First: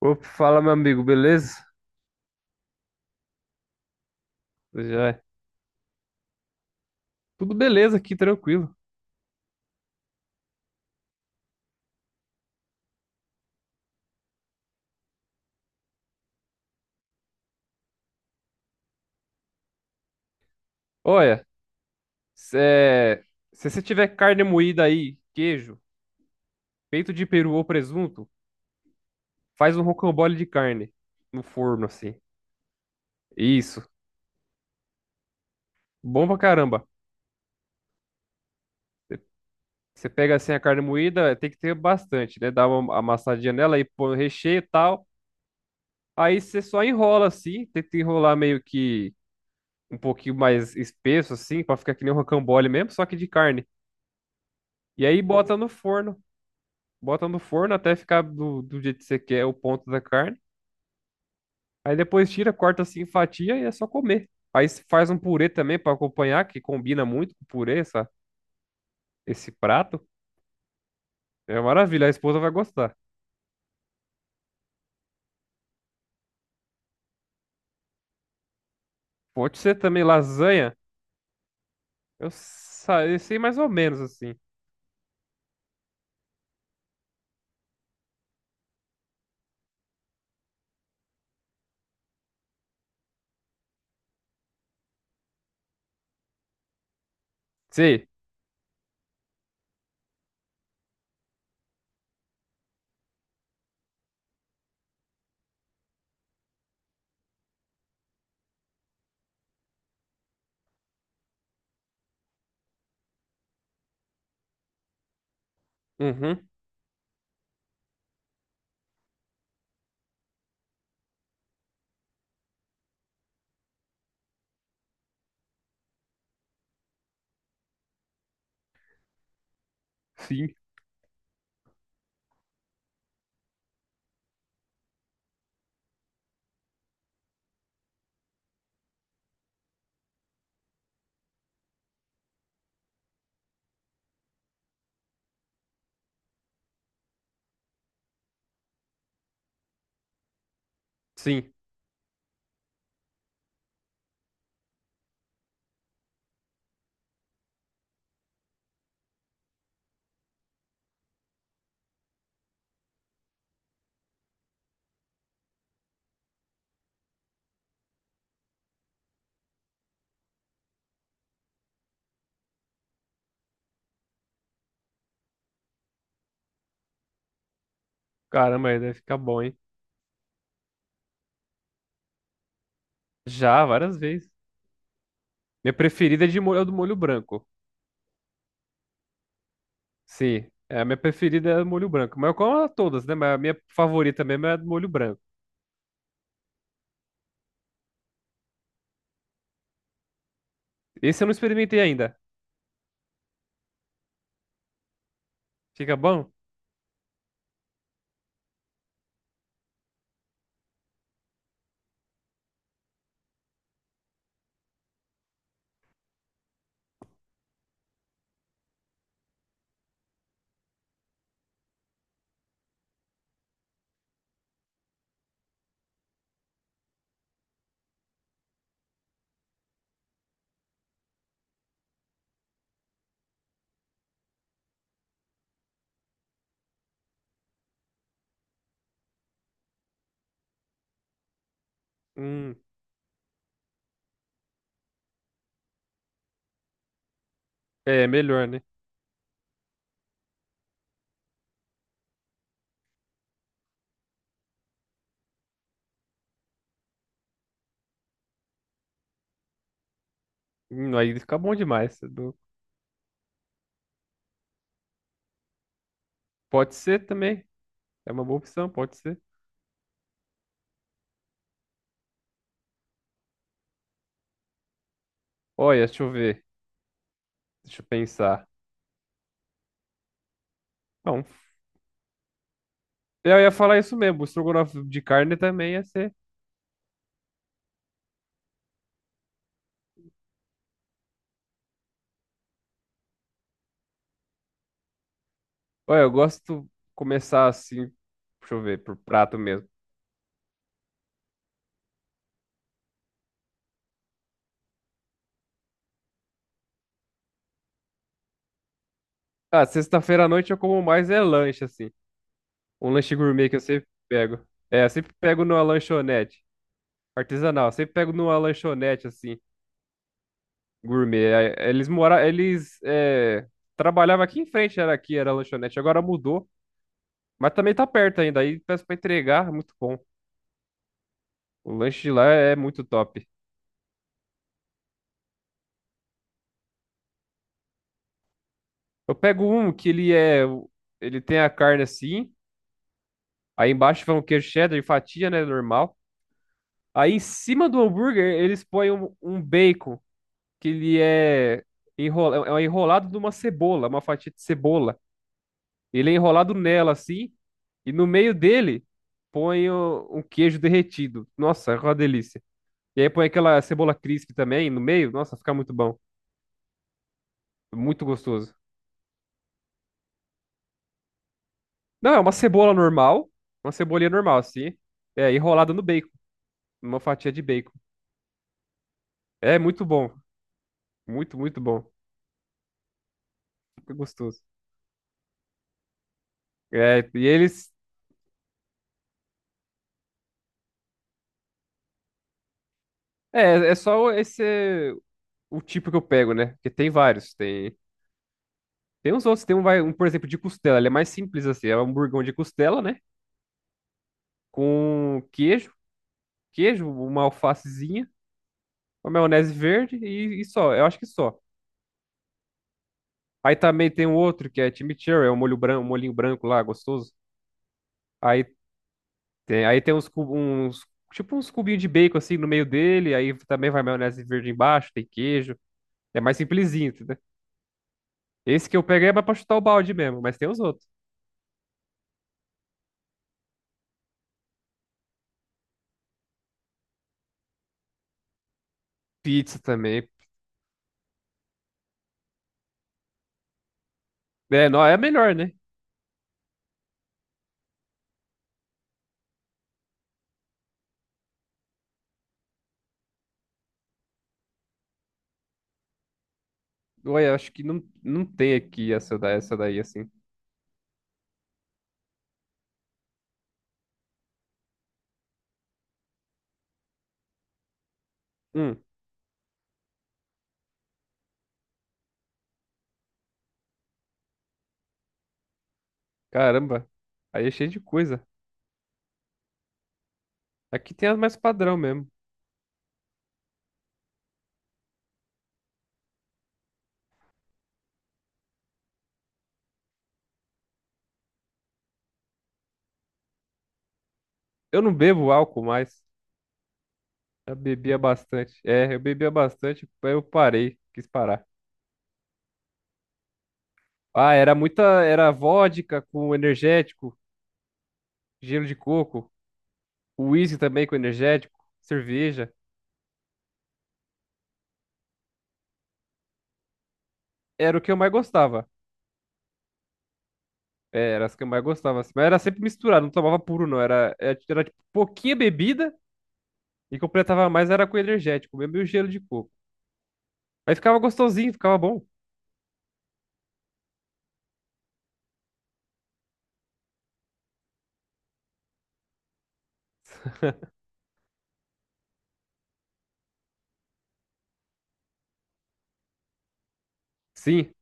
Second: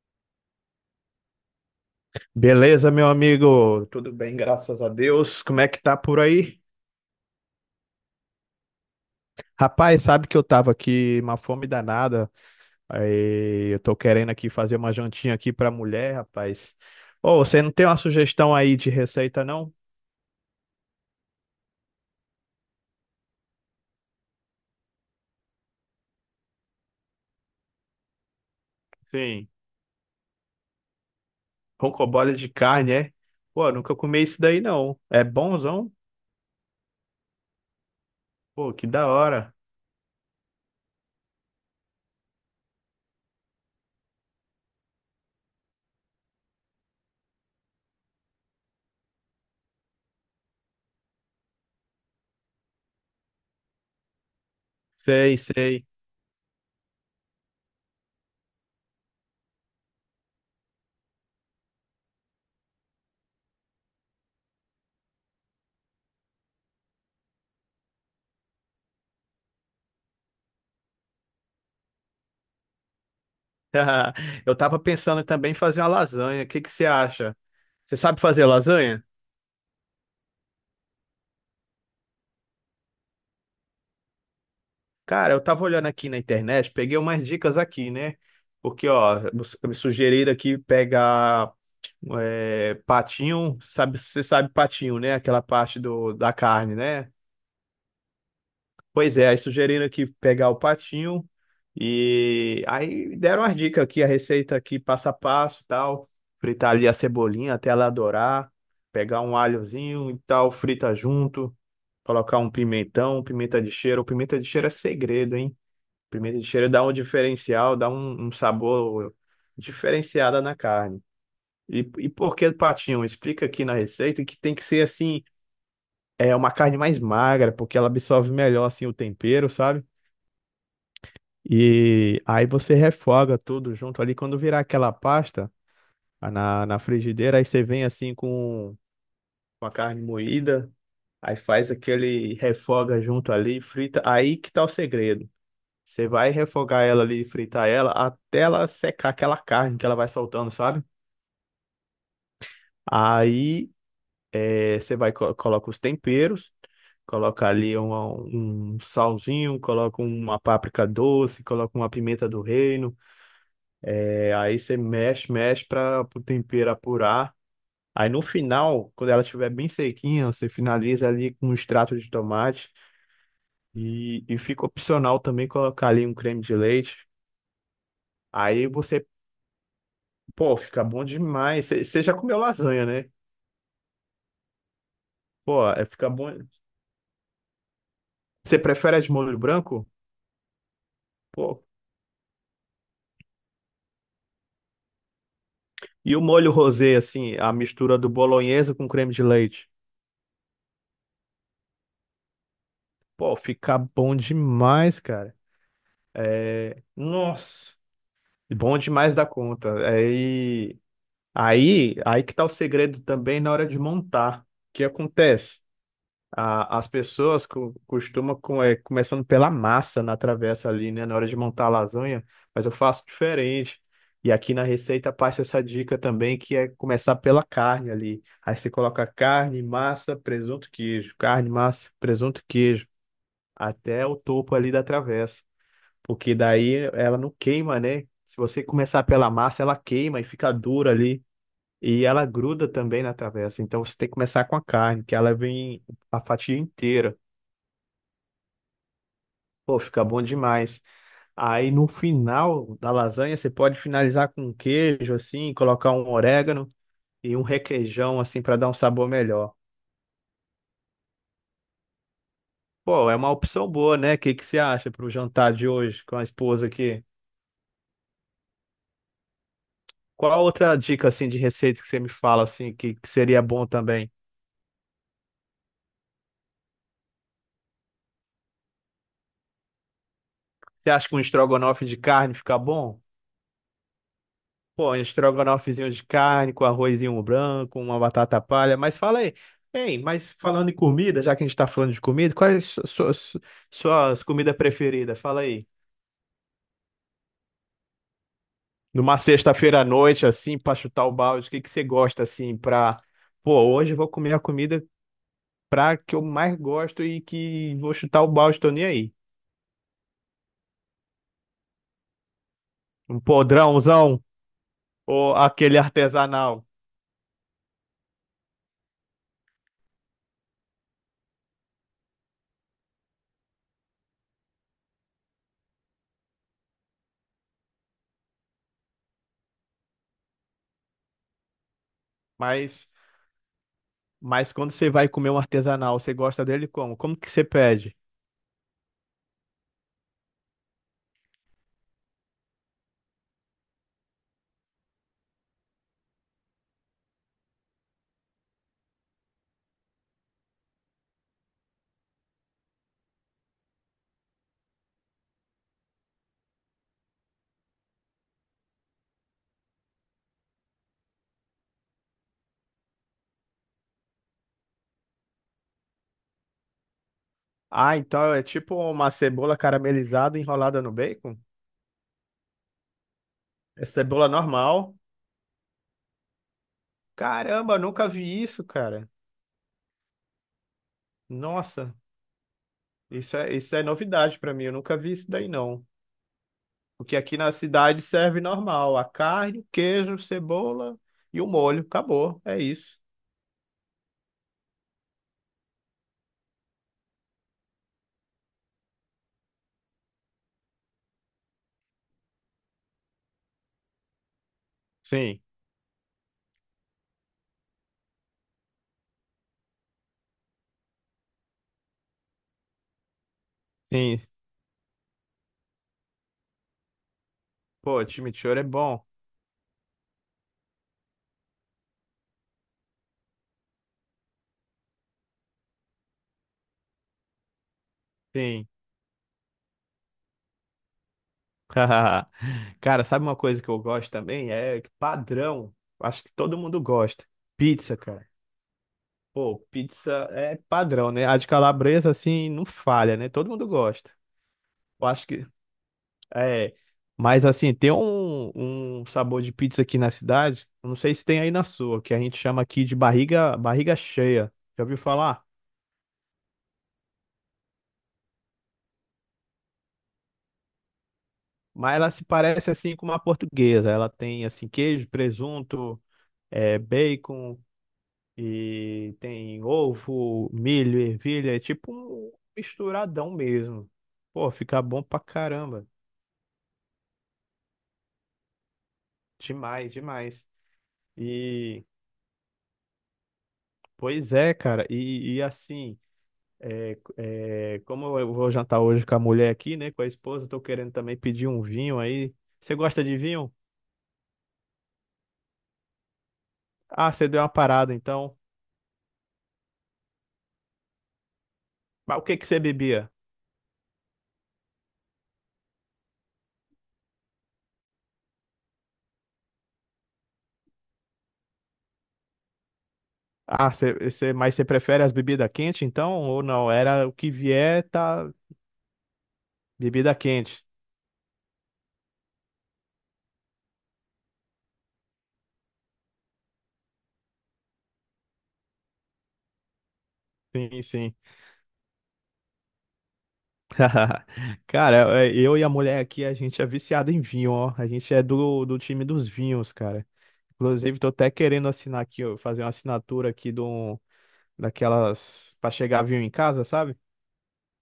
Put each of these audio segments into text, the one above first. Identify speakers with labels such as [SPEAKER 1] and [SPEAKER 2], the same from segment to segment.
[SPEAKER 1] Opa, fala, meu amigo, beleza?
[SPEAKER 2] Beleza, meu amigo? Tudo bem, graças a
[SPEAKER 1] Já é.
[SPEAKER 2] Deus. Como é que tá por aí?
[SPEAKER 1] Tudo beleza aqui, tranquilo.
[SPEAKER 2] Rapaz, sabe que eu tava aqui uma fome danada. Aí eu tô querendo aqui fazer uma jantinha aqui pra mulher, rapaz. Ô, você não tem uma sugestão aí de receita, não?
[SPEAKER 1] Olha, cê- se você tiver carne moída aí, queijo, peito de peru ou presunto,
[SPEAKER 2] Sim,
[SPEAKER 1] faz um rocambole de carne no forno, assim.
[SPEAKER 2] roncoboles de carne, é? Pô,
[SPEAKER 1] Isso.
[SPEAKER 2] nunca comi isso daí, não. É bonzão?
[SPEAKER 1] Bom pra caramba.
[SPEAKER 2] Pô, que da hora.
[SPEAKER 1] Você pega assim a carne moída, tem que ter bastante, né? Dá uma amassadinha nela e põe o recheio e tal. Aí você só enrola assim, tenta enrolar meio que um pouquinho mais espesso, assim, pra ficar que nem um rocambole mesmo, só que de carne. E aí
[SPEAKER 2] Sei,
[SPEAKER 1] bota no
[SPEAKER 2] sei.
[SPEAKER 1] forno. Bota no forno até ficar do jeito que você quer o ponto da carne. Aí depois tira, corta assim em fatia e é só comer. Aí se faz um purê também pra acompanhar, que combina muito com o purê, esse prato. É uma maravilha, a esposa vai gostar.
[SPEAKER 2] Eu tava pensando também em fazer uma lasanha. O que que você acha? Você sabe fazer lasanha?
[SPEAKER 1] Pode ser também lasanha. Eu sei mais ou menos assim.
[SPEAKER 2] Cara, eu tava olhando aqui na internet, peguei umas dicas aqui, né? Porque, ó, me sugeriram aqui pegar patinho, sabe, você sabe patinho, né? Aquela parte do, da carne, né?
[SPEAKER 1] Sei.
[SPEAKER 2] Pois é, aí sugeriram aqui pegar o patinho e aí deram as dicas aqui, a receita aqui passo a passo, e tal, fritar ali a cebolinha até ela dourar, pegar um alhozinho e tal, frita junto, colocar um pimentão, pimenta de cheiro é segredo, hein? Pimenta de
[SPEAKER 1] Uhum.
[SPEAKER 2] cheiro dá um diferencial, dá um, um sabor diferenciado na carne. E por que patinho? Explica aqui na receita que tem que ser assim, é uma carne mais magra, porque ela absorve melhor assim o tempero, sabe?
[SPEAKER 1] Sim.
[SPEAKER 2] E aí você refoga tudo junto ali. Quando virar aquela pasta na, na frigideira, aí você vem assim com a carne moída, aí faz aquele refoga junto ali, frita. Aí que tá o segredo. Você vai refogar ela ali, fritar ela, até ela secar aquela carne que ela vai soltando, sabe?
[SPEAKER 1] Sim.
[SPEAKER 2] Aí você vai, coloca os temperos, coloca ali um salzinho, coloca uma páprica doce, coloca uma pimenta do reino. Aí você mexe, mexe para o tempero apurar. Aí no final, quando ela estiver bem sequinha, você finaliza ali com um extrato de tomate. E fica opcional também colocar ali um creme de leite. Aí
[SPEAKER 1] Caramba, aí deve
[SPEAKER 2] você
[SPEAKER 1] ficar bom, hein?
[SPEAKER 2] Pô, fica bom demais. Você já comeu lasanha, né?
[SPEAKER 1] Já, várias vezes.
[SPEAKER 2] Pô,
[SPEAKER 1] Minha
[SPEAKER 2] é, fica
[SPEAKER 1] preferida
[SPEAKER 2] bom.
[SPEAKER 1] é de molho, é do molho branco.
[SPEAKER 2] Você prefere a de molho branco?
[SPEAKER 1] Sim. É, a minha preferida é
[SPEAKER 2] Pô.
[SPEAKER 1] do molho branco. Mas eu como todas, né? Mas a minha favorita mesmo é a do molho branco.
[SPEAKER 2] E o molho rosé, assim, a mistura do bolonhesa com creme de leite?
[SPEAKER 1] Esse eu não experimentei ainda.
[SPEAKER 2] Pô, fica bom demais, cara.
[SPEAKER 1] Fica bom?
[SPEAKER 2] É... Nossa, bom demais da conta. Aí, aí, aí que tá o segredo também na hora de montar. O que acontece? As pessoas costumam, com, é, começando pela massa na travessa ali, né, na hora de montar a lasanha, mas eu faço diferente. E aqui na receita passa essa dica também, que é começar pela carne ali. Aí você coloca carne, massa, presunto, queijo. Carne, massa, presunto, queijo. Até o topo ali da travessa. Porque daí ela não queima, né? Se você começar pela massa, ela queima e fica dura ali. E ela
[SPEAKER 1] Hum,
[SPEAKER 2] gruda também na travessa. Então você tem que começar com a carne, que ela vem a fatia inteira.
[SPEAKER 1] é melhor, né?
[SPEAKER 2] Pô, fica bom demais. Aí no final da lasanha você pode finalizar com um queijo assim, colocar um orégano e um requeijão assim para dar um sabor melhor.
[SPEAKER 1] Aí fica bom demais.
[SPEAKER 2] Pô, é uma opção boa, né? O que que você acha para o jantar de hoje com a esposa
[SPEAKER 1] Pode
[SPEAKER 2] aqui?
[SPEAKER 1] ser também. É uma boa opção, pode ser.
[SPEAKER 2] Qual outra dica assim de receita que você me fala assim que seria bom também?
[SPEAKER 1] Olha, deixa eu ver. Deixa eu pensar.
[SPEAKER 2] Você acha que um
[SPEAKER 1] Bom,
[SPEAKER 2] estrogonofe de carne fica bom?
[SPEAKER 1] eu ia falar isso mesmo. O estrogonofe
[SPEAKER 2] Pô, um
[SPEAKER 1] de carne também ia
[SPEAKER 2] estrogonofezinho de
[SPEAKER 1] ser.
[SPEAKER 2] carne com arrozinho branco, uma batata palha. Mas fala aí, hein, mas falando em comida, já que a gente tá falando de comida, quais suas, suas comidas preferidas? Fala aí.
[SPEAKER 1] Olha, eu gosto de começar assim. Deixa eu ver, por
[SPEAKER 2] Numa
[SPEAKER 1] prato mesmo.
[SPEAKER 2] sexta-feira à noite, assim, pra chutar o balde, o que que você gosta, assim, pra... Pô, hoje eu vou comer a comida pra que eu mais gosto e que vou chutar o balde, tô nem aí.
[SPEAKER 1] Ah, sexta-feira à noite eu como mais é lanche, assim. Um lanche
[SPEAKER 2] Um
[SPEAKER 1] gourmet que eu sempre
[SPEAKER 2] podrãozão
[SPEAKER 1] pego. É, eu sempre
[SPEAKER 2] ou
[SPEAKER 1] pego numa
[SPEAKER 2] aquele
[SPEAKER 1] lanchonete.
[SPEAKER 2] artesanal.
[SPEAKER 1] Artesanal, eu sempre pego numa lanchonete, assim. Gourmet. Eles moravam, trabalhavam aqui em frente, era aqui, era a lanchonete, agora mudou. Mas também tá perto ainda, aí peço pra entregar, é muito bom. O lanche de lá é muito
[SPEAKER 2] Mas,
[SPEAKER 1] top.
[SPEAKER 2] mas quando você vai comer um artesanal, você gosta dele como? Como que você pede?
[SPEAKER 1] Eu pego um que ele tem a carne assim, aí embaixo vai um queijo cheddar e fatia, né, normal. Aí em cima do hambúrguer eles põem um bacon, que enrola, é um enrolado numa cebola, uma fatia de cebola. Ele é enrolado nela assim, e no meio dele um queijo derretido. Nossa, é uma delícia. E aí põe aquela cebola crisp também no meio. Nossa, fica muito bom.
[SPEAKER 2] Ah,
[SPEAKER 1] Muito
[SPEAKER 2] então é
[SPEAKER 1] gostoso.
[SPEAKER 2] tipo uma cebola caramelizada enrolada no bacon?
[SPEAKER 1] Não, é uma cebola normal, uma
[SPEAKER 2] É
[SPEAKER 1] cebolinha
[SPEAKER 2] cebola
[SPEAKER 1] normal assim.
[SPEAKER 2] normal?
[SPEAKER 1] É, enrolada no bacon, numa fatia de bacon.
[SPEAKER 2] Caramba, nunca vi isso, cara.
[SPEAKER 1] É muito bom, muito, muito bom.
[SPEAKER 2] Nossa, isso é
[SPEAKER 1] Fica
[SPEAKER 2] novidade
[SPEAKER 1] gostoso.
[SPEAKER 2] pra mim. Eu nunca vi isso daí, não.
[SPEAKER 1] É,
[SPEAKER 2] Porque
[SPEAKER 1] e
[SPEAKER 2] aqui na
[SPEAKER 1] eles
[SPEAKER 2] cidade serve normal, a carne, queijo, cebola e o molho. Acabou, é isso.
[SPEAKER 1] é, é só esse o tipo que eu pego, né? Porque tem vários, tem uns outros, um, por exemplo, de costela, ele é mais simples assim, é um hamburgão de costela, né? Com
[SPEAKER 2] Sim,
[SPEAKER 1] queijo, queijo, uma alfacezinha, uma maionese verde e só. Eu acho que só. Aí também tem um
[SPEAKER 2] sim.
[SPEAKER 1] outro que é chimichurri, é um molho branco, um molhinho branco lá, gostoso.
[SPEAKER 2] Pô,
[SPEAKER 1] Aí
[SPEAKER 2] chimichurri é bom.
[SPEAKER 1] aí tem uns tipo uns cubinhos de bacon assim no meio dele, aí também vai maionese verde embaixo, tem queijo. É mais simplesinho, entendeu?
[SPEAKER 2] Sim.
[SPEAKER 1] Esse que eu peguei é mais pra chutar o balde mesmo, mas tem os outros.
[SPEAKER 2] Cara, sabe uma coisa que eu gosto também? É padrão. Acho que todo mundo gosta. Pizza, cara.
[SPEAKER 1] Pizza
[SPEAKER 2] Pô,
[SPEAKER 1] também.
[SPEAKER 2] pizza é padrão, né? A de calabresa, assim, não falha, né? Todo mundo gosta.
[SPEAKER 1] É, não, é
[SPEAKER 2] Eu acho
[SPEAKER 1] melhor,
[SPEAKER 2] que
[SPEAKER 1] né?
[SPEAKER 2] é. Mas, assim, tem um, um sabor de pizza aqui na cidade. Eu Não sei se tem aí na sua, que a gente chama aqui de barriga, barriga cheia. Já ouviu falar?
[SPEAKER 1] Ué, eu acho que não, não tem aqui essa daí assim.
[SPEAKER 2] Mas ela se parece, assim, com uma portuguesa. Ela tem, assim, queijo, presunto, é, bacon
[SPEAKER 1] Hum,
[SPEAKER 2] e tem ovo, milho, ervilha. É tipo um misturadão mesmo. Pô, fica bom pra caramba.
[SPEAKER 1] caramba. Aí é cheio de coisa.
[SPEAKER 2] Demais, demais.
[SPEAKER 1] Aqui tem as mais padrão
[SPEAKER 2] E,
[SPEAKER 1] mesmo.
[SPEAKER 2] pois é, cara, e assim, é, é, como eu vou jantar hoje com a mulher aqui, né, com a esposa, tô querendo também pedir um vinho aí. Você gosta de vinho?
[SPEAKER 1] Eu não bebo álcool mais.
[SPEAKER 2] Ah, você deu uma
[SPEAKER 1] Eu
[SPEAKER 2] parada,
[SPEAKER 1] bebia
[SPEAKER 2] então.
[SPEAKER 1] bastante. É, eu bebia bastante, aí eu parei, quis parar.
[SPEAKER 2] Mas o que que você bebia?
[SPEAKER 1] Ah, era vodka com energético, gelo de coco, uísque também com energético, cerveja.
[SPEAKER 2] Ah, mas você prefere as bebidas quentes, então, ou não? Era o que
[SPEAKER 1] Era o
[SPEAKER 2] vier,
[SPEAKER 1] que eu mais
[SPEAKER 2] tá,
[SPEAKER 1] gostava.
[SPEAKER 2] bebida quente.
[SPEAKER 1] É, era as que eu mais gostava, assim. Mas era sempre misturado, não tomava puro, não. Era tipo, pouquinha bebida e completava mais era com energético, mesmo e o gelo de coco. Aí
[SPEAKER 2] Sim,
[SPEAKER 1] ficava
[SPEAKER 2] sim.
[SPEAKER 1] gostosinho, ficava bom.
[SPEAKER 2] Cara, é, eu e a mulher aqui, a gente é viciado em vinho, ó. A gente é do, do time dos vinhos, cara. Inclusive, tô até querendo assinar aqui, ó, fazer uma assinatura aqui de um, daquelas para chegar avião em casa, sabe?
[SPEAKER 1] Sim,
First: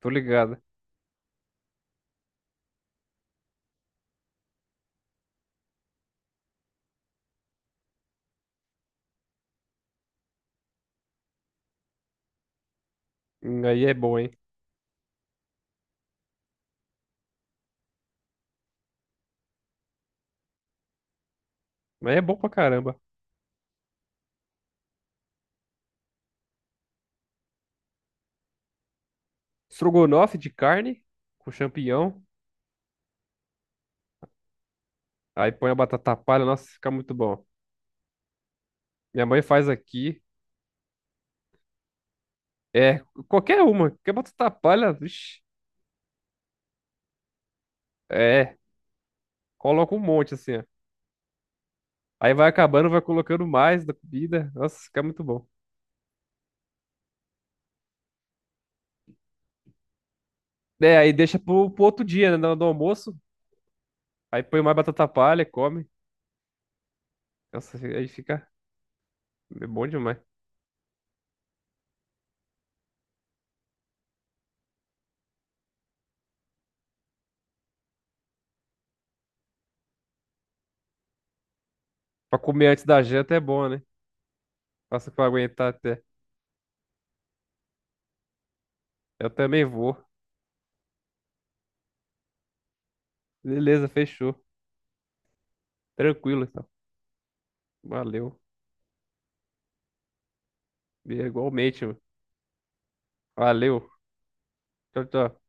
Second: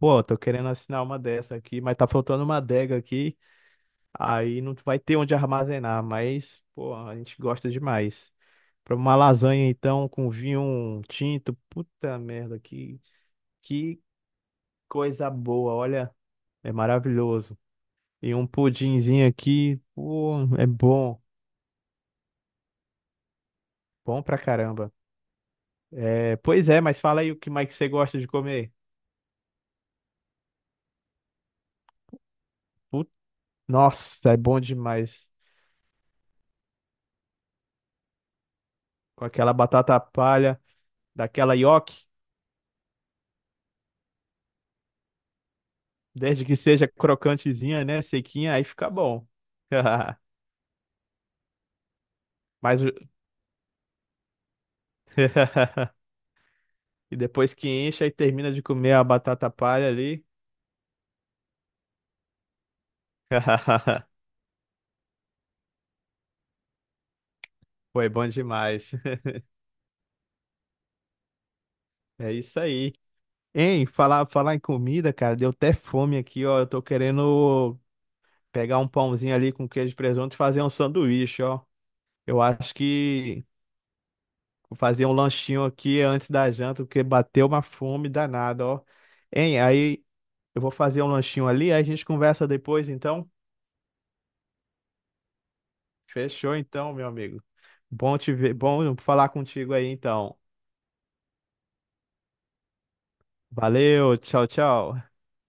[SPEAKER 1] tô
[SPEAKER 2] tô
[SPEAKER 1] ligado.
[SPEAKER 2] querendo assinar uma dessa aqui, mas tá faltando uma adega aqui, aí não vai ter onde armazenar, mas, pô, a gente gosta demais. Pra uma lasanha, então, com vinho um tinto, puta merda,
[SPEAKER 1] Aí é
[SPEAKER 2] que
[SPEAKER 1] bom, hein?
[SPEAKER 2] coisa boa, olha, é maravilhoso. E um pudinzinho aqui, pô, é bom,
[SPEAKER 1] Mas é bom pra caramba.
[SPEAKER 2] bom pra caramba. É, pois é, mas fala aí o que mais que você gosta de comer.
[SPEAKER 1] Estrogonofe de carne com champignon.
[SPEAKER 2] Nossa, é bom demais.
[SPEAKER 1] Aí põe a batata palha. Nossa, fica muito bom. Minha
[SPEAKER 2] Com
[SPEAKER 1] mãe
[SPEAKER 2] aquela
[SPEAKER 1] faz
[SPEAKER 2] batata
[SPEAKER 1] aqui.
[SPEAKER 2] palha, daquela nhoque,
[SPEAKER 1] É, qualquer uma. Qualquer batata palha. Vixi,
[SPEAKER 2] desde que seja crocantezinha, né? Sequinha,
[SPEAKER 1] é,
[SPEAKER 2] aí fica bom.
[SPEAKER 1] coloca um monte assim, ó. Aí vai
[SPEAKER 2] Mas o-
[SPEAKER 1] acabando, vai colocando mais da comida. Nossa, fica muito bom.
[SPEAKER 2] e depois que enche e termina de comer a batata palha ali.
[SPEAKER 1] É, aí deixa pro outro dia, né? No almoço. Aí põe mais batata palha, come. Nossa, aí
[SPEAKER 2] Foi bom
[SPEAKER 1] fica
[SPEAKER 2] demais.
[SPEAKER 1] é bom demais.
[SPEAKER 2] É isso aí. Hein, falar, falar em comida, cara, deu até fome aqui, ó. Eu tô querendo pegar um pãozinho ali com queijo e presunto e fazer um sanduíche, ó.
[SPEAKER 1] Pra
[SPEAKER 2] Eu
[SPEAKER 1] comer
[SPEAKER 2] acho
[SPEAKER 1] antes da janta é
[SPEAKER 2] que
[SPEAKER 1] bom, né?
[SPEAKER 2] Vou fazer
[SPEAKER 1] Passa
[SPEAKER 2] um
[SPEAKER 1] pra
[SPEAKER 2] lanchinho
[SPEAKER 1] aguentar
[SPEAKER 2] aqui
[SPEAKER 1] até.
[SPEAKER 2] antes da janta, porque bateu uma fome danada, ó.
[SPEAKER 1] Eu
[SPEAKER 2] Hein,
[SPEAKER 1] também vou.
[SPEAKER 2] aí eu vou fazer um lanchinho ali, aí a gente conversa depois, então.
[SPEAKER 1] Beleza, fechou. Tranquilo,
[SPEAKER 2] Fechou
[SPEAKER 1] então.
[SPEAKER 2] então, meu amigo. Bom te
[SPEAKER 1] Valeu.
[SPEAKER 2] ver, bom falar contigo aí, então.
[SPEAKER 1] Igualmente, mano. Valeu.
[SPEAKER 2] Valeu, tchau,
[SPEAKER 1] Tchau,
[SPEAKER 2] tchau.
[SPEAKER 1] tchau.